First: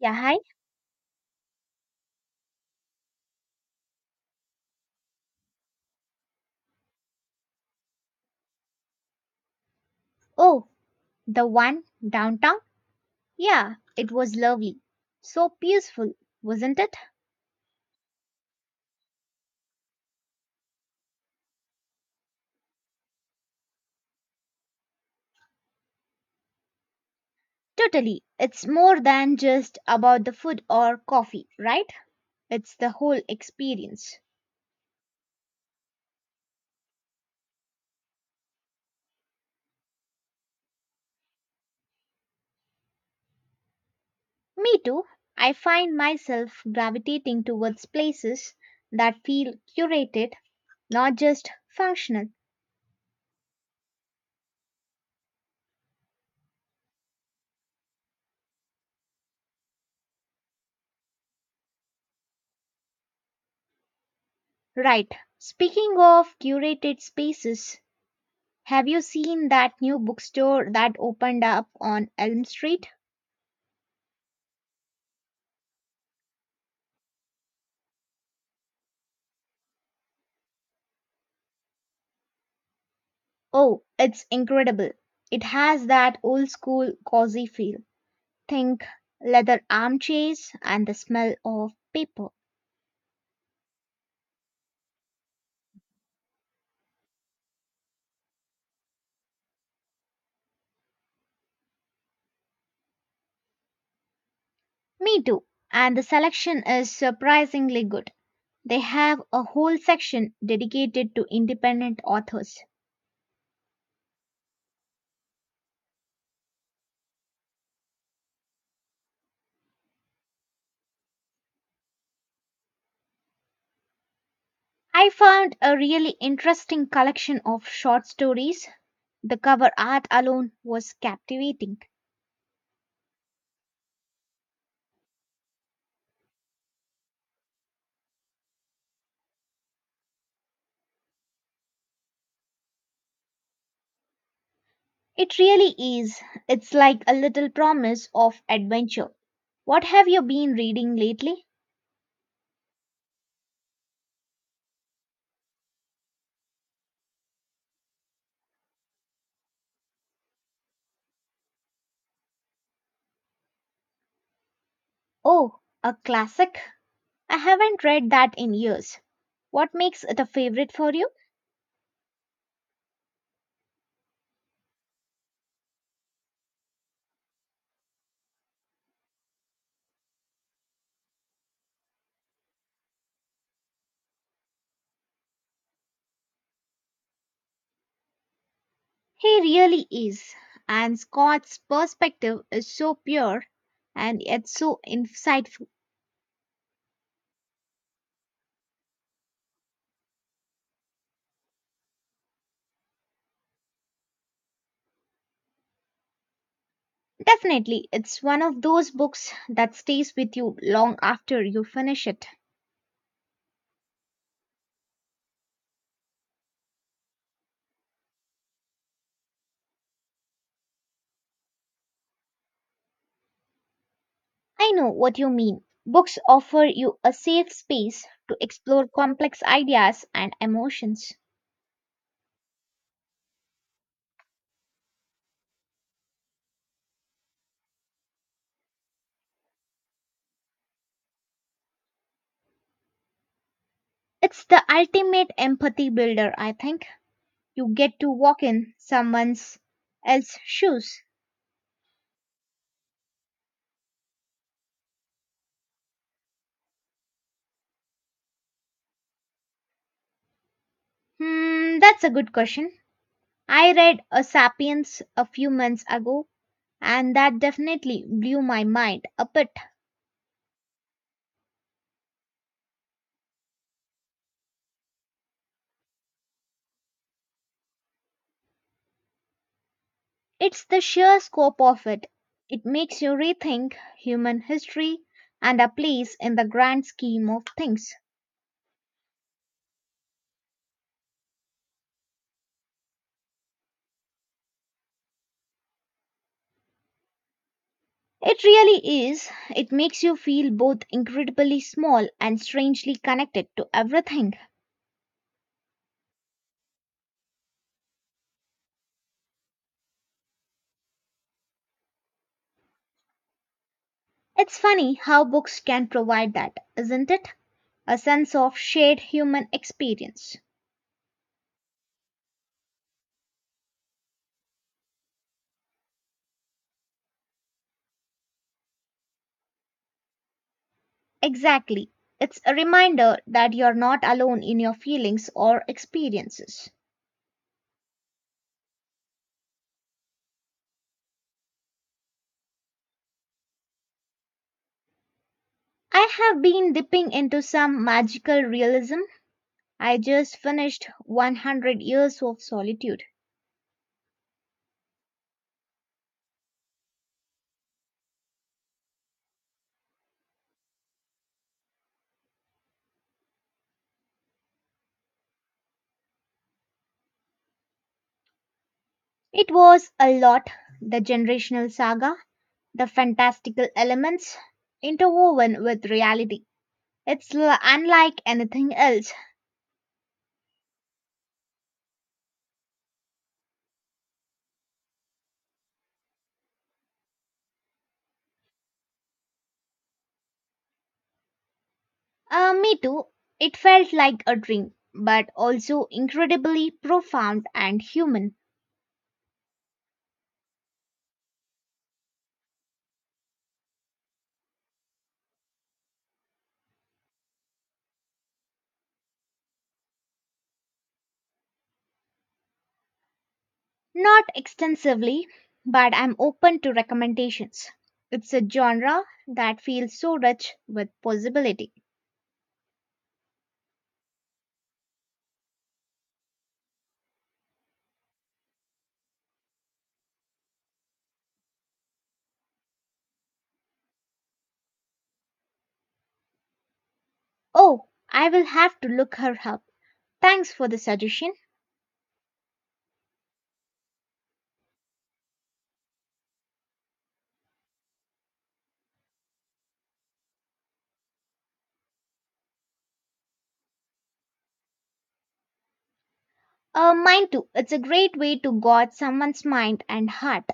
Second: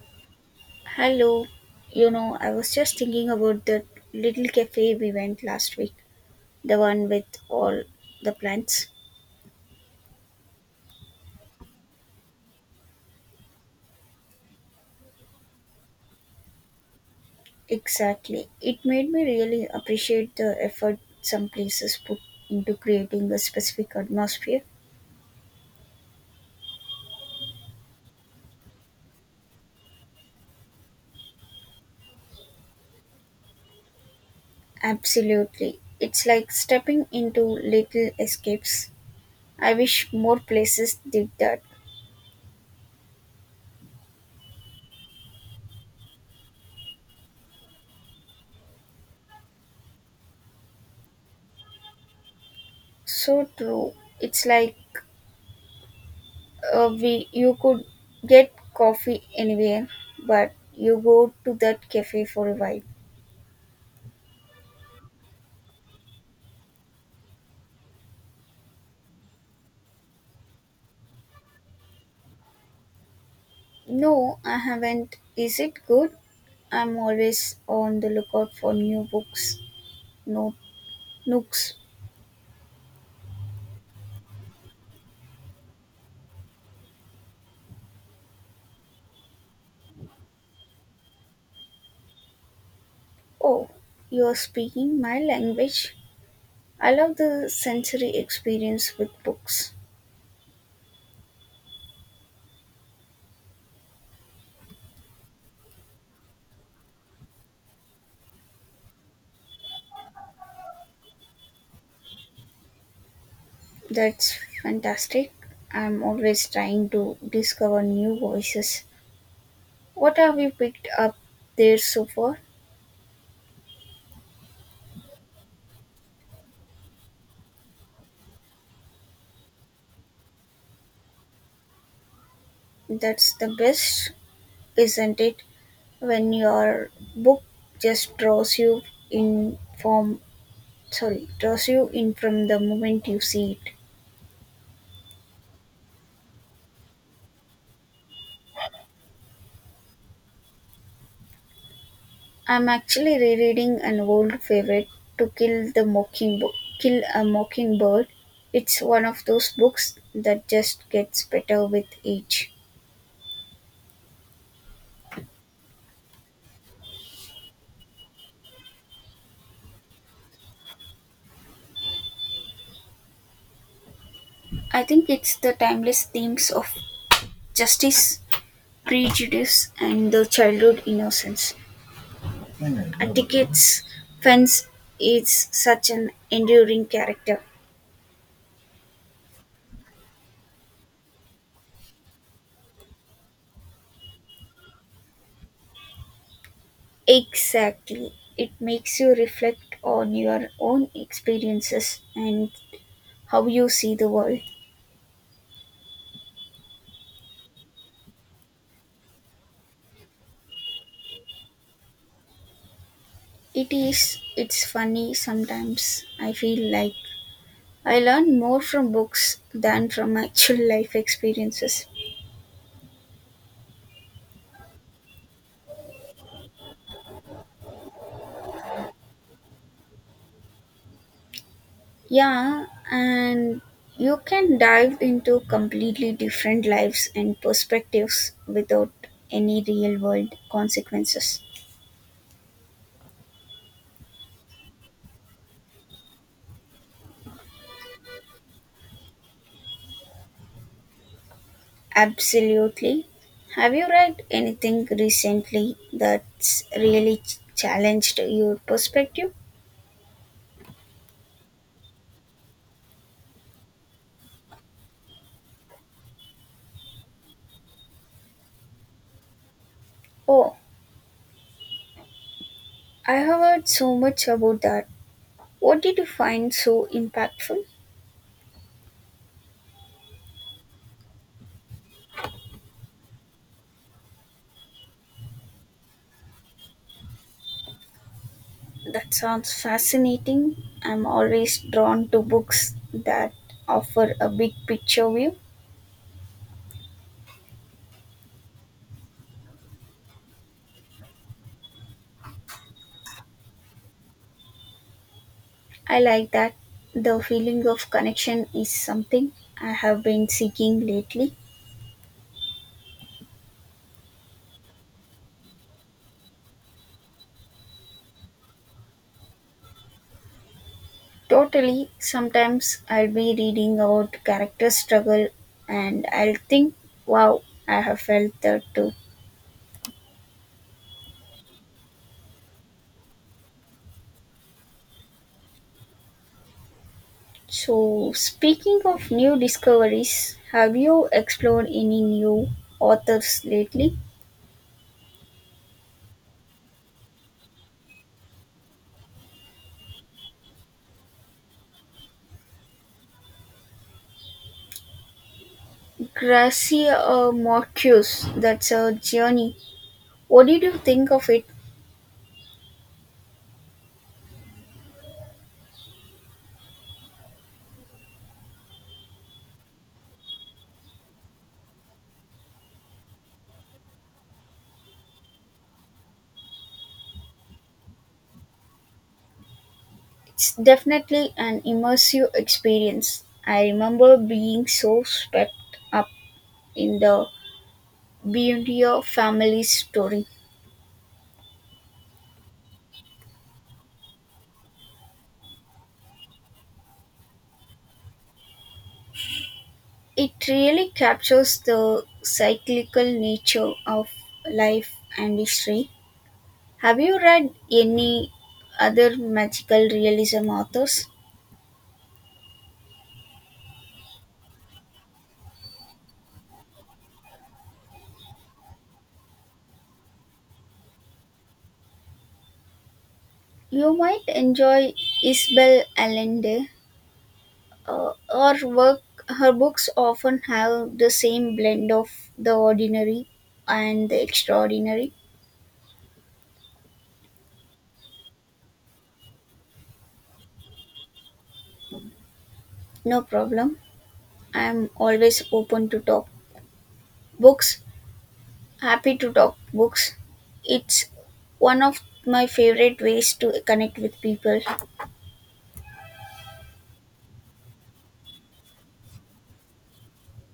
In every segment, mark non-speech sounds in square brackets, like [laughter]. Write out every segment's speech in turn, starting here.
Yeah, hi. Hello, I was just thinking about the little cafe we went last week, the one with all the plants. Oh, the one downtown? Yeah, it was lovely. So peaceful, wasn't it? Exactly. It made me really appreciate the effort some places put into creating a specific atmosphere. Totally. It's more than just about the food or coffee, right? It's the whole experience. Absolutely. It's like stepping into little escapes. I wish more places did that. Me too. I find myself gravitating towards places that feel curated, not just functional. So true. It's like we You could get coffee anywhere, but you go to that cafe for a while. Right. Speaking of curated spaces, have you seen that new bookstore that opened up on Elm Street? No, I haven't. Is it good? I'm always on the lookout for new books, no nooks. Oh, it's incredible. It has that old school cozy feel. Think leather armchairs and the smell of paper. Oh, you're speaking my language. I love the sensory experience with books. Me too. And the selection is surprisingly good. They have a whole section dedicated to independent authors. That's fantastic. I'm always trying to discover new voices. What have you picked up there so far? I found a really interesting collection of short stories. The cover art alone was captivating. That's the best. Isn't it, when your book just draws you in from sorry, draws you in from the moment you see it. It really is. It's like a little promise of adventure. What have you been reading lately? I'm actually rereading an old favorite, to kill the mockingbird Kill a Mockingbird. It's one of those books that just gets better with age. Oh, a classic. I haven't read that in years. What makes it a favorite for you? I think it's the timeless themes of justice, prejudice, and the childhood innocence. Atticus Fence is such an enduring character. He really is. And Scott's perspective is so pure and yet so insightful. Exactly. It makes you reflect on your own experiences and how you see the world. Definitely, it's one of those books that stays with you long after you finish it. It is, it's funny sometimes. I feel like I learn more from books than from actual [laughs] life experiences. I know what you mean. Books offer you a safe space to explore complex ideas and emotions. Yeah, and you can dive into completely different lives and perspectives without any real world consequences. It's the ultimate empathy builder, I think. You get to walk in someone else's shoes. Absolutely. Have you read anything recently that's really challenged your perspective? Hmm, that's a good question. I read A Sapiens a few months ago, and that definitely blew my mind a bit. Oh, I have heard so much about that. What did you find so impactful? It's the sheer scope of it. It makes you rethink human history and our place in the grand scheme of things. That sounds fascinating. I'm always drawn to books that offer a big picture view. It really is. It makes you feel both incredibly small and strangely connected to everything. I like that. The feeling of connection is something I have been seeking lately. It's funny how books can provide that, isn't it? A sense of shared human experience. Totally. Sometimes I'll be reading about character struggle and I'll think, wow, I have felt that too. Exactly. It's a reminder that you're not alone in your feelings or experiences. So, speaking of new discoveries, have you explored any new authors lately? I have been dipping into some magical realism. I just finished 100 Years of Solitude. Gracia Marcus, that's a journey. What did you think of it? It was a lot, the generational saga, the fantastical elements interwoven with reality. Unlike anything else. It's definitely an immersive experience. I remember being so swept up in the beauty of family story. Me too. It felt like a dream, but also incredibly profound and human. It really captures the cyclical nature of life and history. Have you read any other magical realism authors? Not extensively, but I'm open to recommendations. It's a genre that feels so rich with possibility. You might enjoy Isabel Allende. Uh, her work, her books often have the same blend of the ordinary and the extraordinary. Oh, I will have to look her up. Thanks for the suggestion. No problem. I am always open to talk books Happy to talk books. It's one of my favorite ways to connect with people. Mine too. It's a great way to guard someone's mind and heart.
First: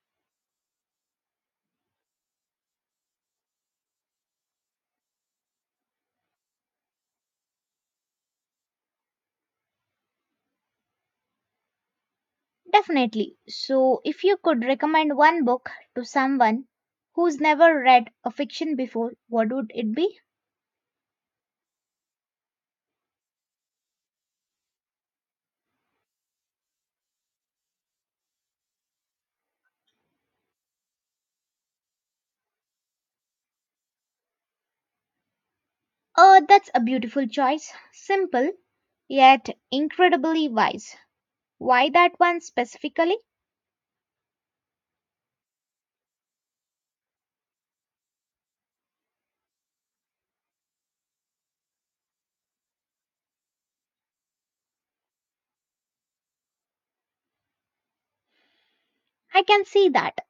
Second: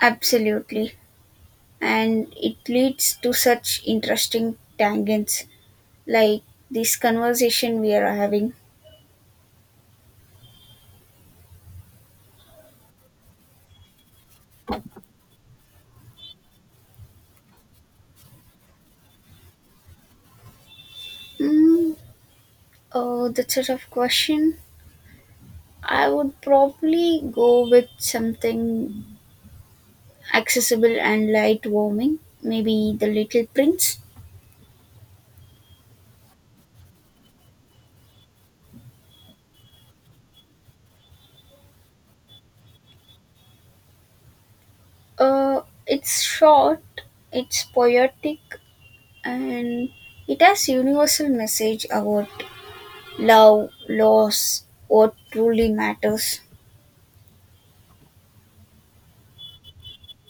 Absolutely. And it leads to such interesting tangents like this conversation we are having. Definitely. So, if you could recommend one book to someone who's never read a fiction before, what would it be? Mm, oh, that's a tough question. I would probably go with something accessible and light-warming. Maybe The Little Prince. Oh, that's a beautiful choice. Simple, yet incredibly wise. Why that one specifically? Uh, it's short, it's poetic, and it has universal message about love, loss, what truly matters. I can see that.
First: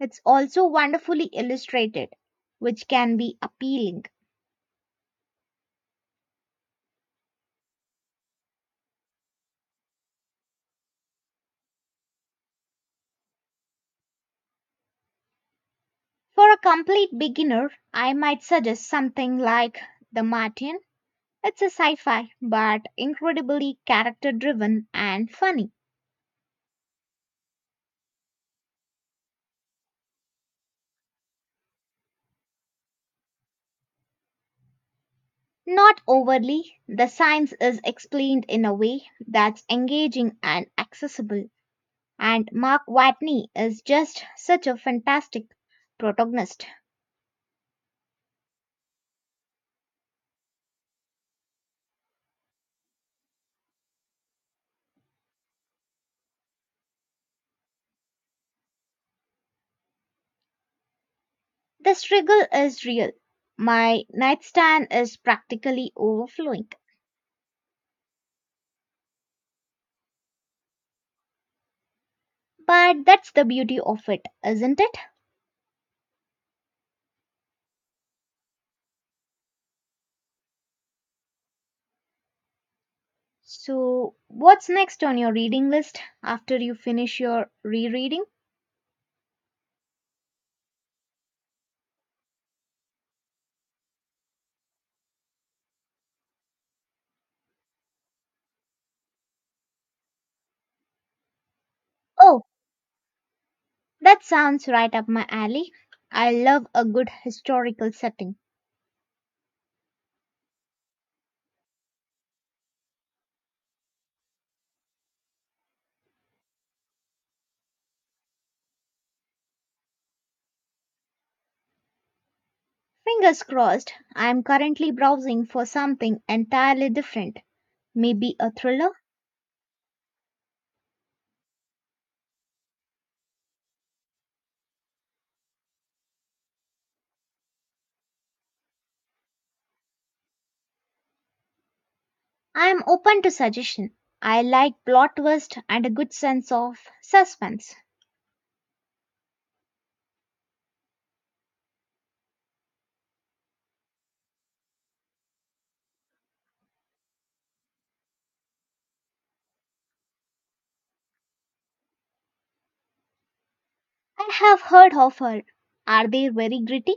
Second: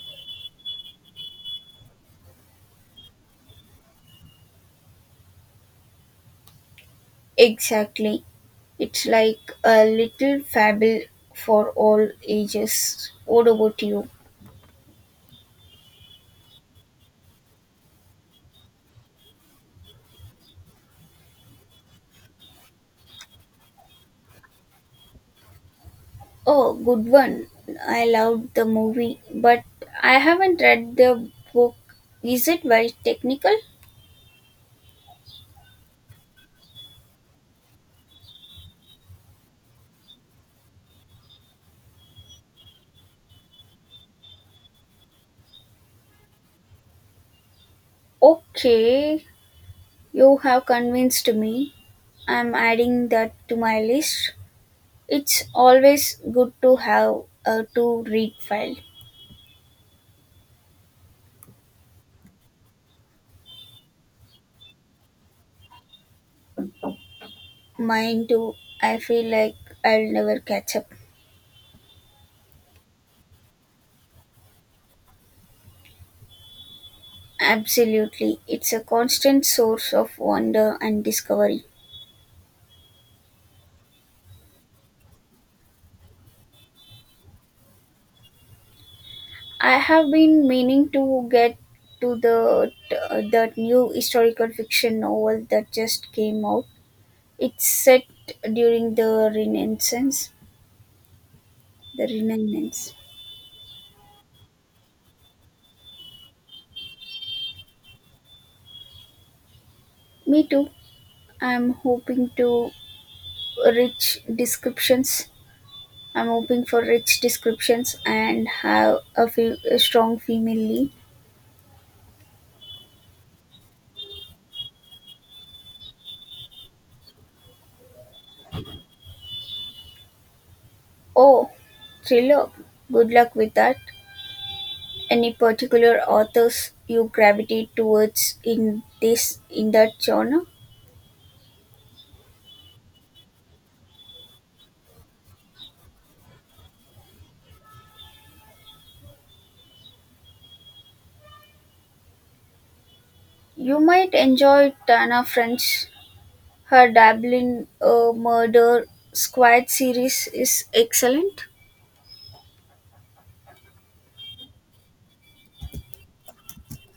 It's also wonderfully illustrated, which can be appealing. Exactly. It's like a little fable for all ages. What about you? For a complete beginner, I might suggest something like The Martian. It's a sci fi, but incredibly character driven and funny. Oh, good one. I loved the movie, but I haven't read the book. Is it very technical? Not overly, the science is explained in a way that's engaging and accessible. And Mark Watney is just such a fantastic protagonist. Okay, you have convinced me. I'm adding that to my list. It's always good to have a to read file. The struggle is real. My nightstand is practically overflowing. Mine too. I feel like I'll never catch up. But that's the beauty of it, isn't it? Absolutely. It's a constant source of wonder and discovery. So, what's next on your reading list after you finish your rereading? I have been meaning to get to that new historical fiction novel that just came out. It's set during the Oh, Renaissance. that sounds right up my alley. I love a good historical setting. Me too. I'm hoping to reach descriptions I'm hoping for rich descriptions and have a strong female lead. Fingers crossed, I am currently browsing for something entirely different. Maybe a thriller? Oh, thriller. Good luck with that. Any particular authors you gravitate towards in this in that genre? I am open to suggestion. I like plot twist and a good sense of suspense. You might enjoy Tana French. Her Dabbling Murder Squad series is excellent. I have heard of her. Are they very gritty?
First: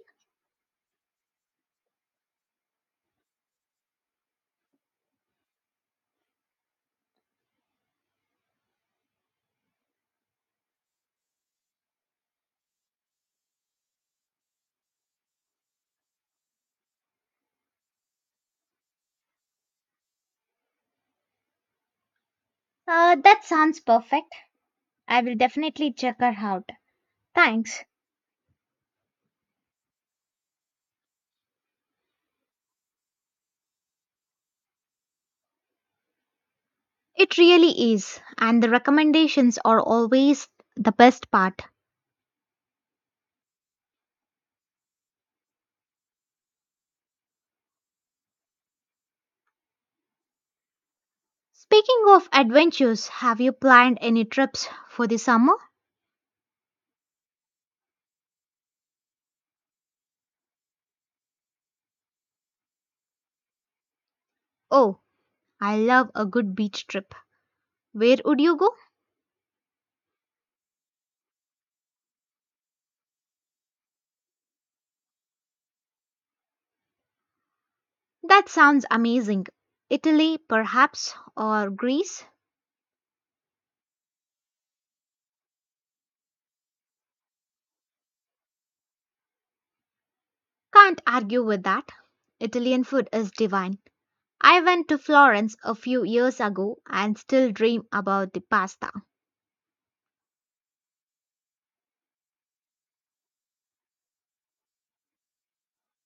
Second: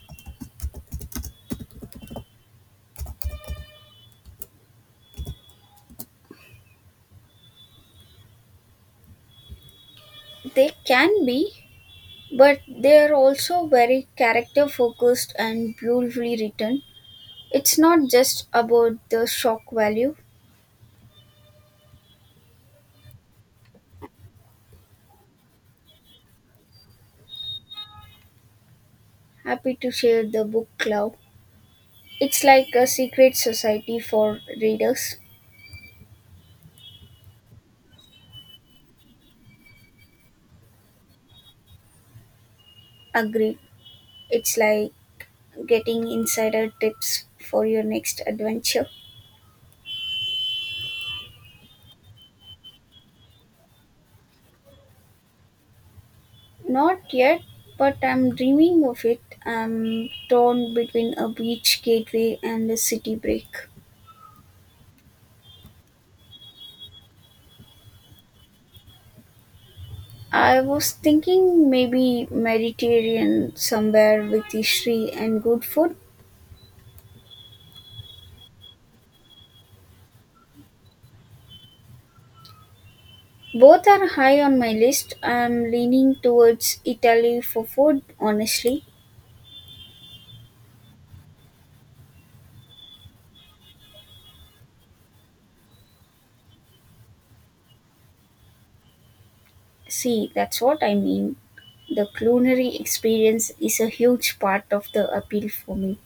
They can be, but they are also very character focused and beautifully written. It's not just about the shock value. That sounds perfect. I will definitely check her out. Thanks. Happy to share the book club. It's like a secret society for readers. It really is, and the recommendations are always the best part. Agree. It's like getting insider tips for your next adventure. Speaking of adventures, have you planned any trips for the summer? Not yet, but I'm dreaming of it. I'm torn between a beach gateway and a city break. Oh, I love a good beach trip. Where would you go? I was thinking maybe Mediterranean somewhere with history and good food. That sounds amazing. Italy, perhaps, or Greece? Both are high on my list. I'm leaning towards Italy for food, honestly. Can't argue with that. Italian food is divine. I went to Florence a few years ago and still dream about the pasta. See, that's what I mean. The culinary experience is a huge part of the appeal for me.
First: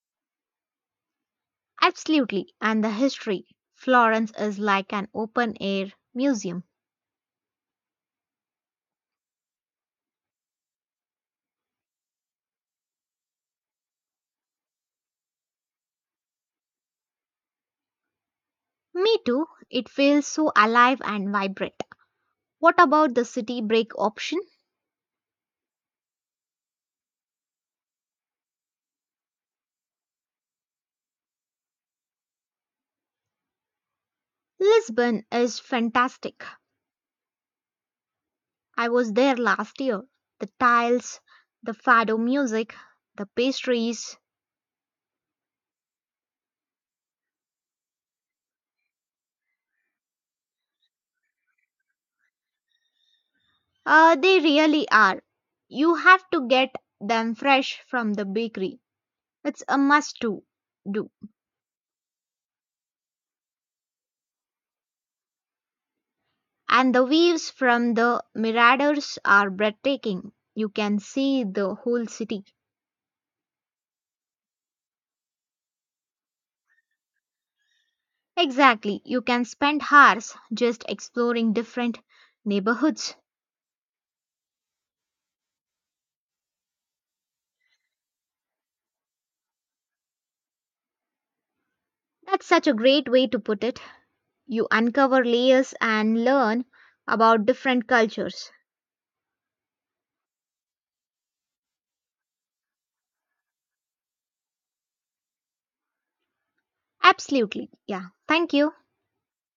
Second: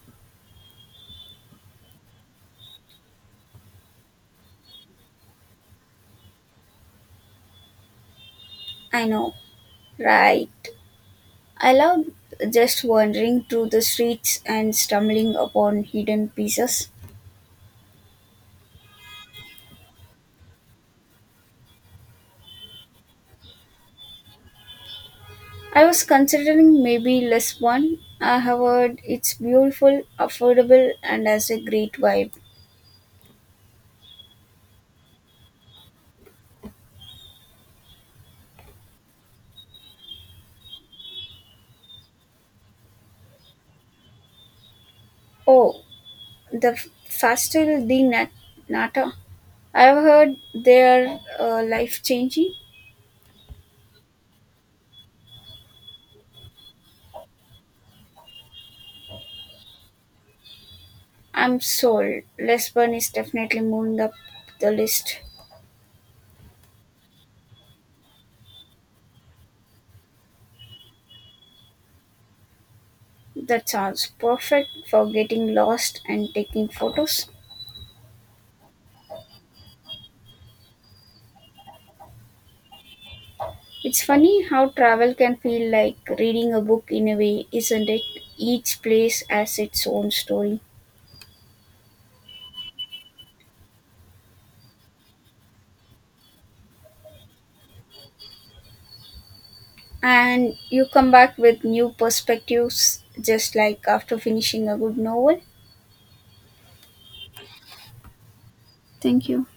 Absolutely, and the history. Florence is like an open air museum. I know, right? I love just wandering through the streets and stumbling upon hidden pieces. Me too, it feels so alive and vibrant. What about the city break option? I was considering maybe Lisbon. I have heard it's beautiful, affordable, and has a great vibe. Lisbon is fantastic. I was there last year. The tiles, the fado music, the pastries. Oh, the f- Fastel di Nat- Nata. I've heard they're life changing. They really are. You have to get them fresh from the bakery. It's a must to do. I'm sold. Lisbon is definitely moving up the list. And the views from the miradors are breathtaking. You can see the whole city. That sounds perfect for getting lost and taking photos. Exactly. You can spend hours just exploring different neighborhoods. It's funny how travel can feel like reading a book in a way, isn't it? Each place has its own story. That's such a great way to put it. You uncover layers and learn about different cultures. And you come back with new perspectives, just like after finishing a good novel. Absolutely. Yeah. Thank you. Thank you.